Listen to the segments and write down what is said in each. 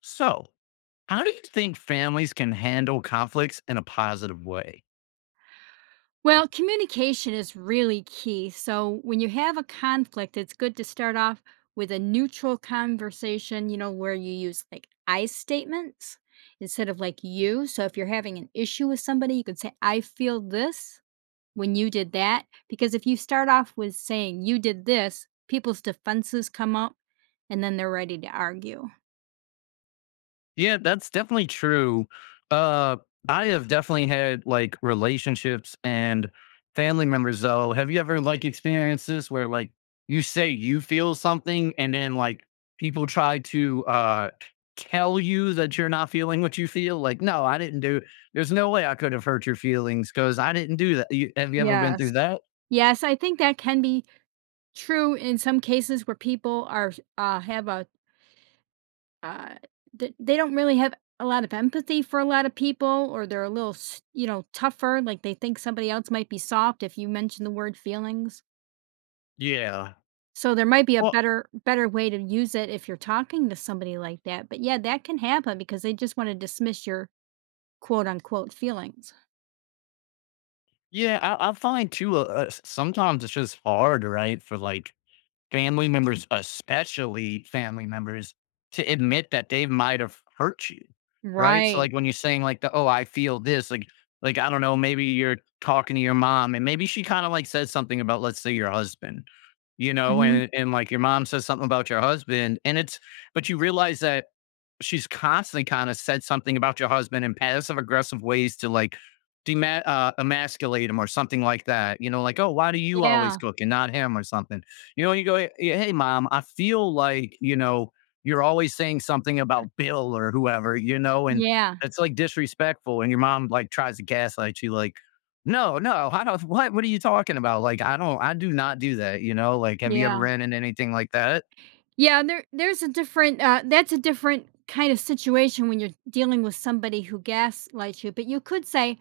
So, how do you think families can handle conflicts in a positive way? Well, communication is really key. So when you have a conflict, it's good to start off with a neutral conversation, you know, where you use like I statements instead of like you. So if you're having an issue with somebody, you could say, I feel this when you did that. Because if you start off with saying you did this, people's defenses come up and then they're ready to argue. Yeah, that's definitely true. Uh, I have definitely had like relationships and family members though. Have you ever like experienced this where like you say you feel something and then like people try to tell you that you're not feeling what you feel? Like, no, I didn't do there's no way I could have hurt your feelings because I didn't do that. You, have you ever been Yes. through that? Yes, I think that can be true in some cases where people are have a uh they don't really have a lot of empathy for a lot of people, or they're a little s- you know, tougher, like they think somebody else might be soft if you mention the word feelings. Yeah. So there might be a Well, better way to use it if you're talking to somebody like that, but yeah, that can happen because they just want to dismiss your quote unquote feelings. yeah, I find too sometimes it's just hard, right? For like family members, especially family members, to admit that they might have hurt you, right? So, Right. like when you're saying like the oh, I feel this, like I don't know, maybe you're talking to your mom and maybe she kind of like says something about let's say your husband, you know, Hmm. and like your mom says something about your husband, and it's but you realize that she's constantly kind of said something about your husband in passive aggressive ways to like emasculate him or something like that. You know, like, oh, why do you always Yeah. cook and not him or something? You know, you go, Hey, mom, I feel like, you know, you're always saying something about Bill or whoever, you know, and Yeah. it's like disrespectful." And your mom like tries to gaslight you, like, no, no, I don't, what are you talking about? Like, I don't, I do not do that, you know, like, have you ever Yeah. ran into anything like that? Yeah, there's a different that's a different kind of situation when you're dealing with somebody who gaslights you, but you could say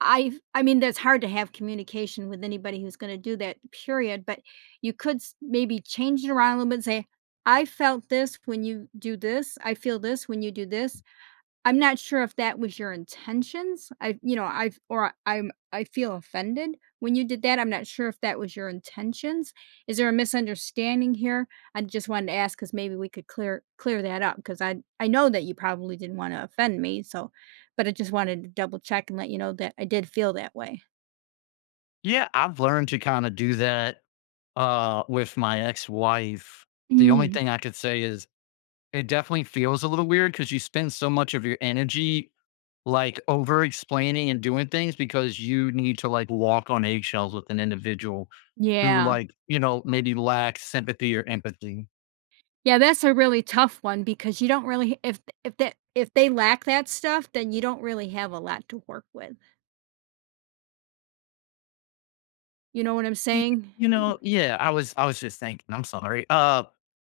I mean, that's hard to have communication with anybody who's gonna do that, period, but you could s maybe change it around a little bit and say, "I felt this when you do this. I feel this when you do this." I'm not sure if that was your intentions. I You know, I've, or I'm, I feel offended when you did that. I'm not sure if that was your intentions. Is there a misunderstanding here? I just wanted to ask because maybe we could clear that up, because I know that you probably didn't want to offend me. So, but I just wanted to double check and let you know that I did feel that way. Yeah, I've learned to kind of do that with my ex-wife, the only Mm, thing I could say is it definitely feels a little weird because you spend so much of your energy, like, over explaining and doing things because you need to, like, walk on eggshells with an individual who, yeah. like, you know, maybe lacks sympathy or empathy. Yeah, that's a really tough one because you don't really if that, if they lack that stuff, then you don't really have a lot to work with. You know what I'm Y saying? you know yeah, I was just thinking, I'm sorry.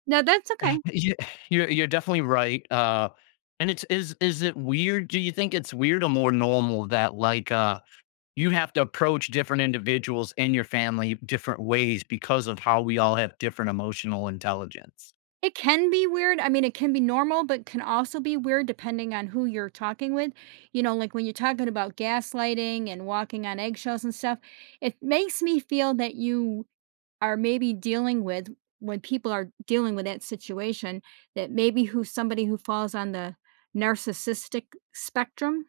No, that's okay. yeah, you're definitely right, and it's is it weird? Do you think it's weird or more normal that, like, you have to approach different individuals in your family different ways because of how we all have different emotional intelligence. It can be weird. I mean, it can be normal, but can also be weird depending on who you're talking with. You know, like when you're talking about gaslighting and walking on eggshells and stuff, it makes me feel that you are maybe dealing with, when people are dealing with that situation, that maybe who, somebody who falls on the narcissistic spectrum,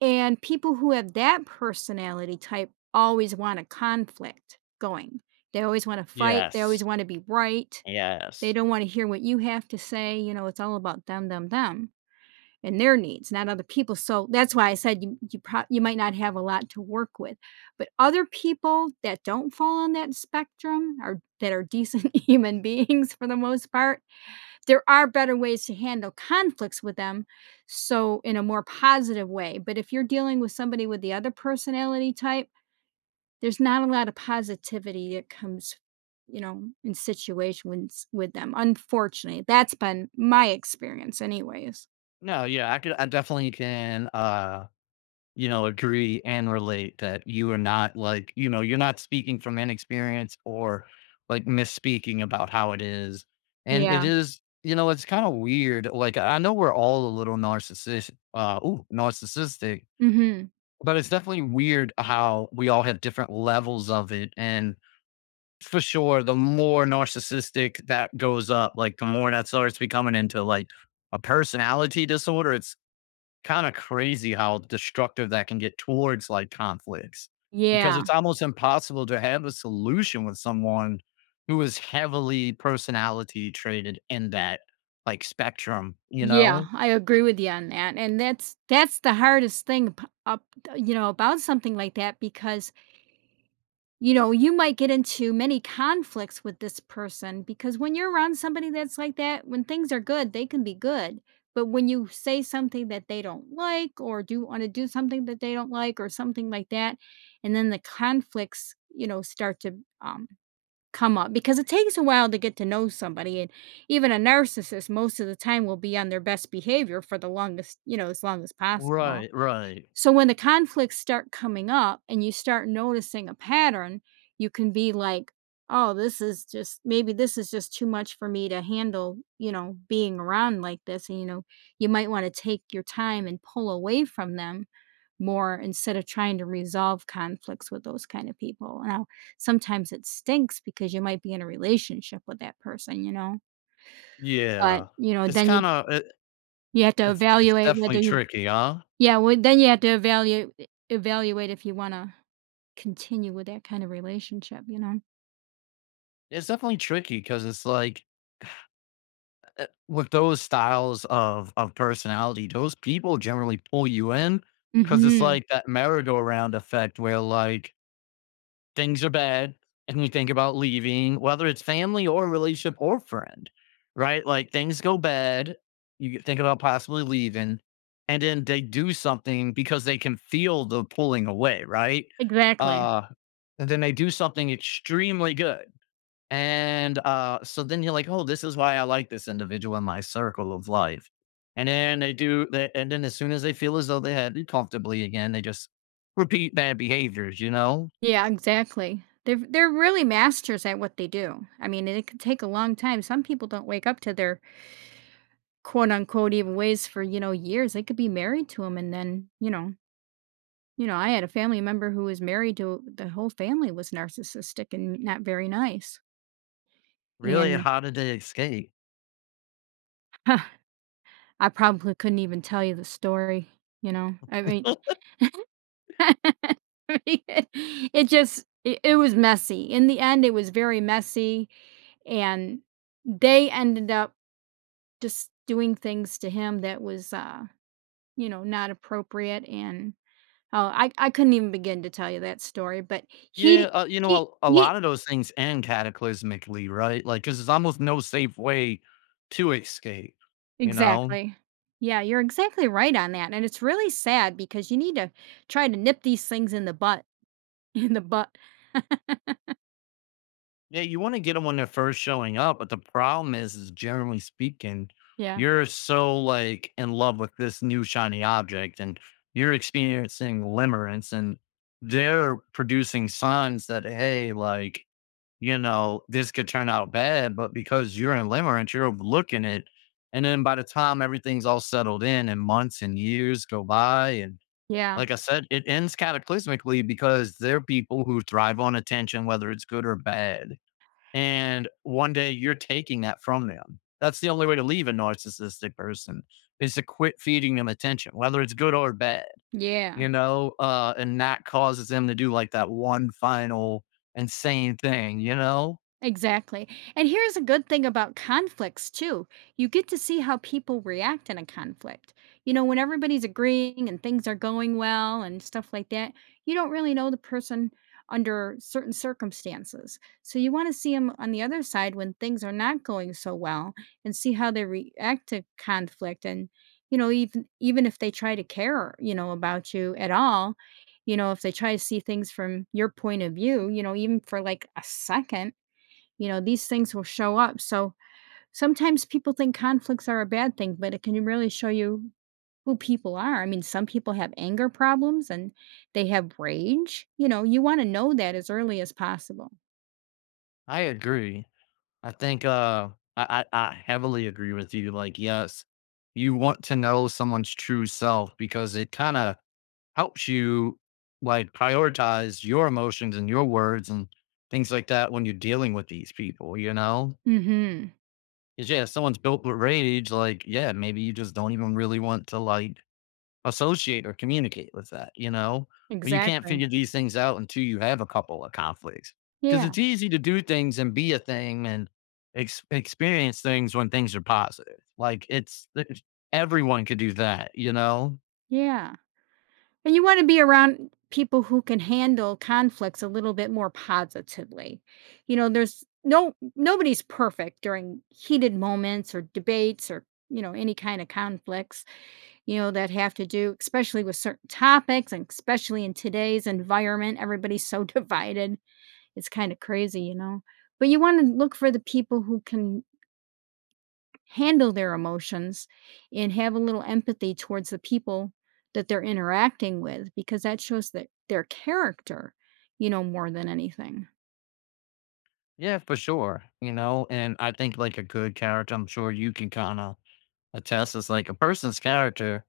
and people who have that personality type always want a conflict going. They always want to fight, they always Yes. want to be right. They Yes. don't wanna hear what you have to say, you know, it's all about them, them, them, and their needs, not other people, so that's why I said you, you prob, you might not have a lot to work with, but other people that don't fall on that spectrum or that are decent human beings for the most part, there are better ways to handle conflicts with them, so in a more positive way, but if you're dealing with somebody with the other personality type, there's not a lot of positivity that comes, you know, in situations with them, unfortunately. That's been my experience anyways. No, yeah, I definitely can, you know, agree and relate that you are not like, you know, you're not speaking from inexperience or like misspeaking about how it is. And it Yeah. is, you know, it's kind of weird. Like, I know we're all a little narcissistic, narcissistic, Mhm. but it's definitely weird how we all have different levels of it. And for sure, the more narcissistic that goes up, like the more that starts becoming into like a personality disorder, it's kind of crazy how destructive that can get towards like conflicts because Yeah. it's almost impossible to have a solution with someone who is heavily personality traded in that like spectrum, you Yeah, know? I agree with you on that, and that's the hardest thing p up, you know, about something like that because, you know, you might get into many conflicts with this person, because when you're around somebody that's like that, when things are good, they can be good. But when you say something that they don't like, or do want to do something that they don't like or something like that, and then the conflicts, you know, start to um, come up, because it takes a while to get to know somebody. And even a narcissist, most of the time, will be on their best behavior for the longest, you know, as long as possible. Right, right. So when the conflicts start coming up and you start noticing a pattern, you can be like, oh, this is just, maybe this is just too much for me to handle, you know, being around like this. And, you know, you might want to take your time and pull away from them more instead of trying to resolve conflicts with those kind of people. Now, sometimes it stinks because you might be in a relationship with that person, you know, but, Yeah. you know, It's then you, kind of you have to it's evaluate whether definitely you, tricky, huh? yeah, well, then you have to evaluate if you want to continue with that kind of relationship, you know? It's definitely tricky because it's like, eh, with those styles of personality, those people generally pull you in because it's Mhm. like that merry-go-round effect where, like, things are bad and you think about leaving, whether it's family or relationship or friend, right? Like, things go bad, you think about possibly leaving, and then they do something because they can feel the pulling away, right? Exactly. Uh, and then they do something extremely good. And, so then you're like, "Oh, this is why I like this individual in my circle of life." And then they do that and then as soon as they feel as though they had it comfortably again, they just repeat bad behaviors, you know? Yeah, exactly. They're really masters at what they do. I mean, it could take a long time. Some people don't wake up to their quote unquote evil ways for, you know, years. They could be married to him and then, you know, I had a family member who was married to, the whole family was narcissistic and not very nice. Really, And how did they escape? I probably couldn't even tell you the story, you know. I mean it just it was messy. In the end, it was very messy, and they ended up just doing things to him that was, you know, not appropriate. And oh, I couldn't even begin to tell you that story. But Yeah, he you know, a he lot of those things end cataclysmically, right? Like, cause there's almost no safe way to escape, you know? exactly. Yeah, you're exactly right on that, and it's really sad because you need to try to nip these things in the butt, in the butt. Yeah, you wanna get them when they're first showing up, but the problem is generally speaking, Yeah, you're so, like, in love with this new shiny object, and you're experiencing limerence, and they're producing signs that, hey, like, you know, this could turn out bad, but because you're in limerence, you're overlooking it, and then by the time everything's all settled in and months and years go by, and yeah, like I said, it ends cataclysmically because they're people who thrive on attention, whether it's good or bad, and one day you're taking that from them. That's the only way to leave a narcissistic person is to quit feeding them attention, whether it's good or bad, yeah. you know, and that causes them to do like that one final insane thing, you know? Exactly. And here's a good thing about conflicts, too. You get to see how people react in a conflict. You know, when everybody's agreeing and things are going well and stuff like that, you don't really know the person under certain circumstances. So you want to see them on the other side when things are not going so well and see how they react to conflict, and you know, even if they try to care, you know, about you at all, you know, if they try to see things from your point of view, you know, even for like a second, you know, these things will show up. So sometimes people think conflicts are a bad thing, but it can really show you who people are. I mean, some people have anger problems and they have rage. You know, you want to know that as early as possible. I agree. I think I heavily agree with you. Like, yes, you want to know someone's true self because it kind of helps you like prioritize your emotions and your words and things like that when you're dealing with these people, you know? Hmm. 'Cause yeah, if someone's built with rage, like, yeah, maybe you just don't even really want to like associate or communicate with that, you know? But you can't Exactly. figure these things out until you have a couple of conflicts. Because Yeah. it's easy to do things and be a thing and experience things when things are positive. Like it's everyone could do that, you know? Yeah. And you want to be around people who can handle conflicts a little bit more positively. You know, there's no nobody's perfect during heated moments or debates or, you know, any kind of conflicts. You know, that have to do, especially with certain topics and especially in today's environment, everybody's so divided. It's kind of crazy, you know. But you want to look for the people who can handle their emotions and have a little empathy towards the people that they're interacting with, because that shows that their character, you know, more than anything. Yeah, for sure. You know, and I think like a good character, I'm sure you can kind of attest is like a person's character,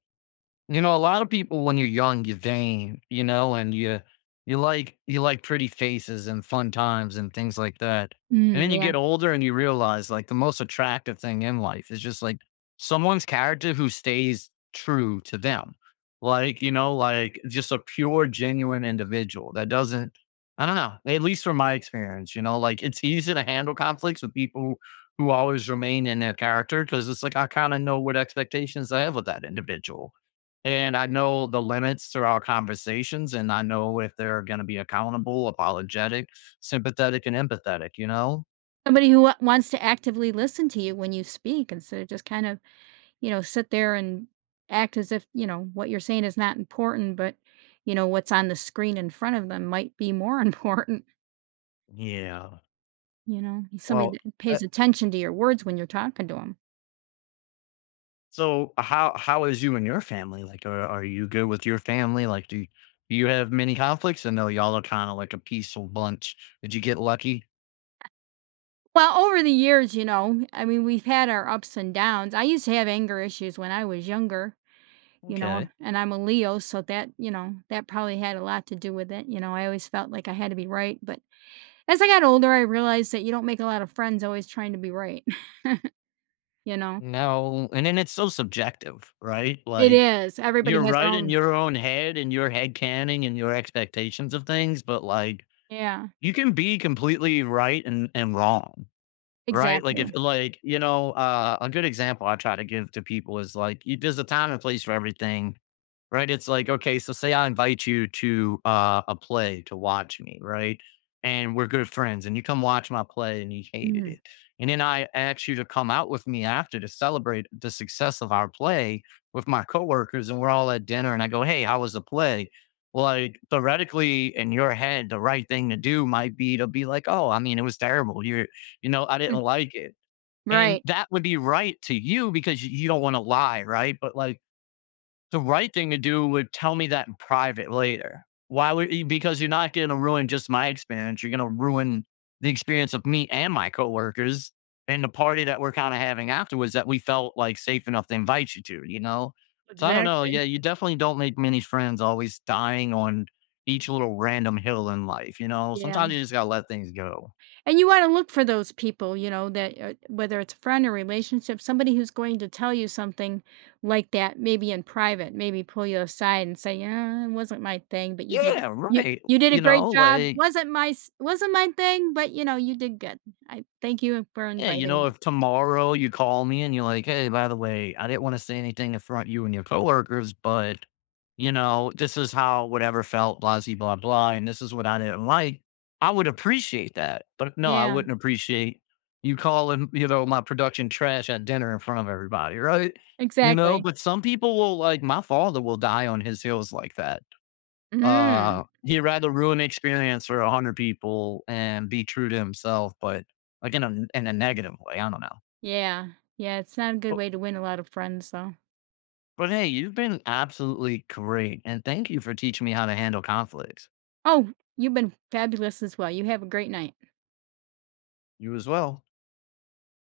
you know, a lot of people when you're young, you're vain, you know, and you you like pretty faces and fun times and things like that. And Mm, then you yeah. get older and you realize like the most attractive thing in life is just like someone's character who stays true to them. Like, you know, like just a pure, genuine individual that doesn't I don't know, at least from my experience, you know, like it's easy to handle conflicts with people who always remain in their character because it's like I kind of know what expectations I have with that individual and I know the limits through our conversations, and I know if they're going to be accountable, apologetic, sympathetic, and empathetic, you know? Somebody who wa- wants to actively listen to you when you speak, instead of just kind of, you know, sit there and act as if, you know, what you're saying is not important, but, you know, what's on the screen in front of them might be more important, Yeah. you know? Somebody Well, that uh, pays attention to your words when you're talking to them. so how is you and your family? Like, are you good with your family? Like, do you have many conflicts? I know y'all are kind of like a peaceful bunch. Did you get lucky? Well, over the years, you know, I mean, we've had our ups and downs. I used to have anger issues when I was younger, you know, Okay. and I'm a Leo, so that, you know, that probably had a lot to do with it, you know, I always felt like I had to be right, but as I got older, I realized that you don't make a lot of friends always trying to be right, you know? No. And then it's so subjective, right? It Like, is. you're Everybody has their right in own. your own head and your head canning and your expectations of things, but like, Yeah, you can be completely right and wrong, right? Like if exactly. like, you know, a good example I try to give to people is like, y there's a time and place for everything. Right? It's like, okay, so say I invite you to a play to watch me, right? And we're good friends, and you come watch my play and you hated Mhm. it. And then I ask you to come out with me after to celebrate the success of our play with my coworkers, and we're all at dinner. And I go, "Hey, how was the play?" Well, like theoretically, in your head, the right thing to do might be to be like, "Oh, I mean, it was terrible. You're, you know, I Mm, didn't like it." And right, that would be right to you because you don't want to lie, right? But like, the right thing to do would tell me that in private later. Why would you because you're not gonna ruin just my experience, you're gonna ruin the experience of me and my coworkers and the party that we're kinda having afterwards that we felt, like, safe enough to invite you to, you know? So I don't know, exactly, yeah, you definitely don't make many friends always dying on each little random hill in life, you know? yeah, Sometimes you just gotta let things go. and you wanna look for those people, you know, that, uh, whether it's a friend or relationship, somebody who's going to tell you something like that, maybe in private, maybe pull you aside and say, "Yeah, it wasn't my thing, but you did, Yeah, you right, you did a you great know, job. like, Wasn't my s, wasn't my thing, but, you know, you did good. I thank you for yeah, you inviting know, me." if tomorrow you call me and you're like, "Hey, by the way, I didn't wanna say anything to front of you and your coworkers, but, you know, this is how whatever felt, blah-zee, blah, blah, and this is what I didn't like," I would appreciate that, but no, I Yeah, wouldn't appreciate you calling, you know, my production trash at dinner in front of everybody, right? You know, exactly. but some people will like, my father will die on his heels like that. Mm, He'd rather ruin the experience for 100 people and be true to himself, but, like, in a negative way, I don't know. yeah, yeah, it's not a good But way to win a lot of friends, though. but, hey, you've been absolutely great, and thank you for teaching me how to handle conflicts. Oh, you've been fabulous as well. You have a great night. You as well.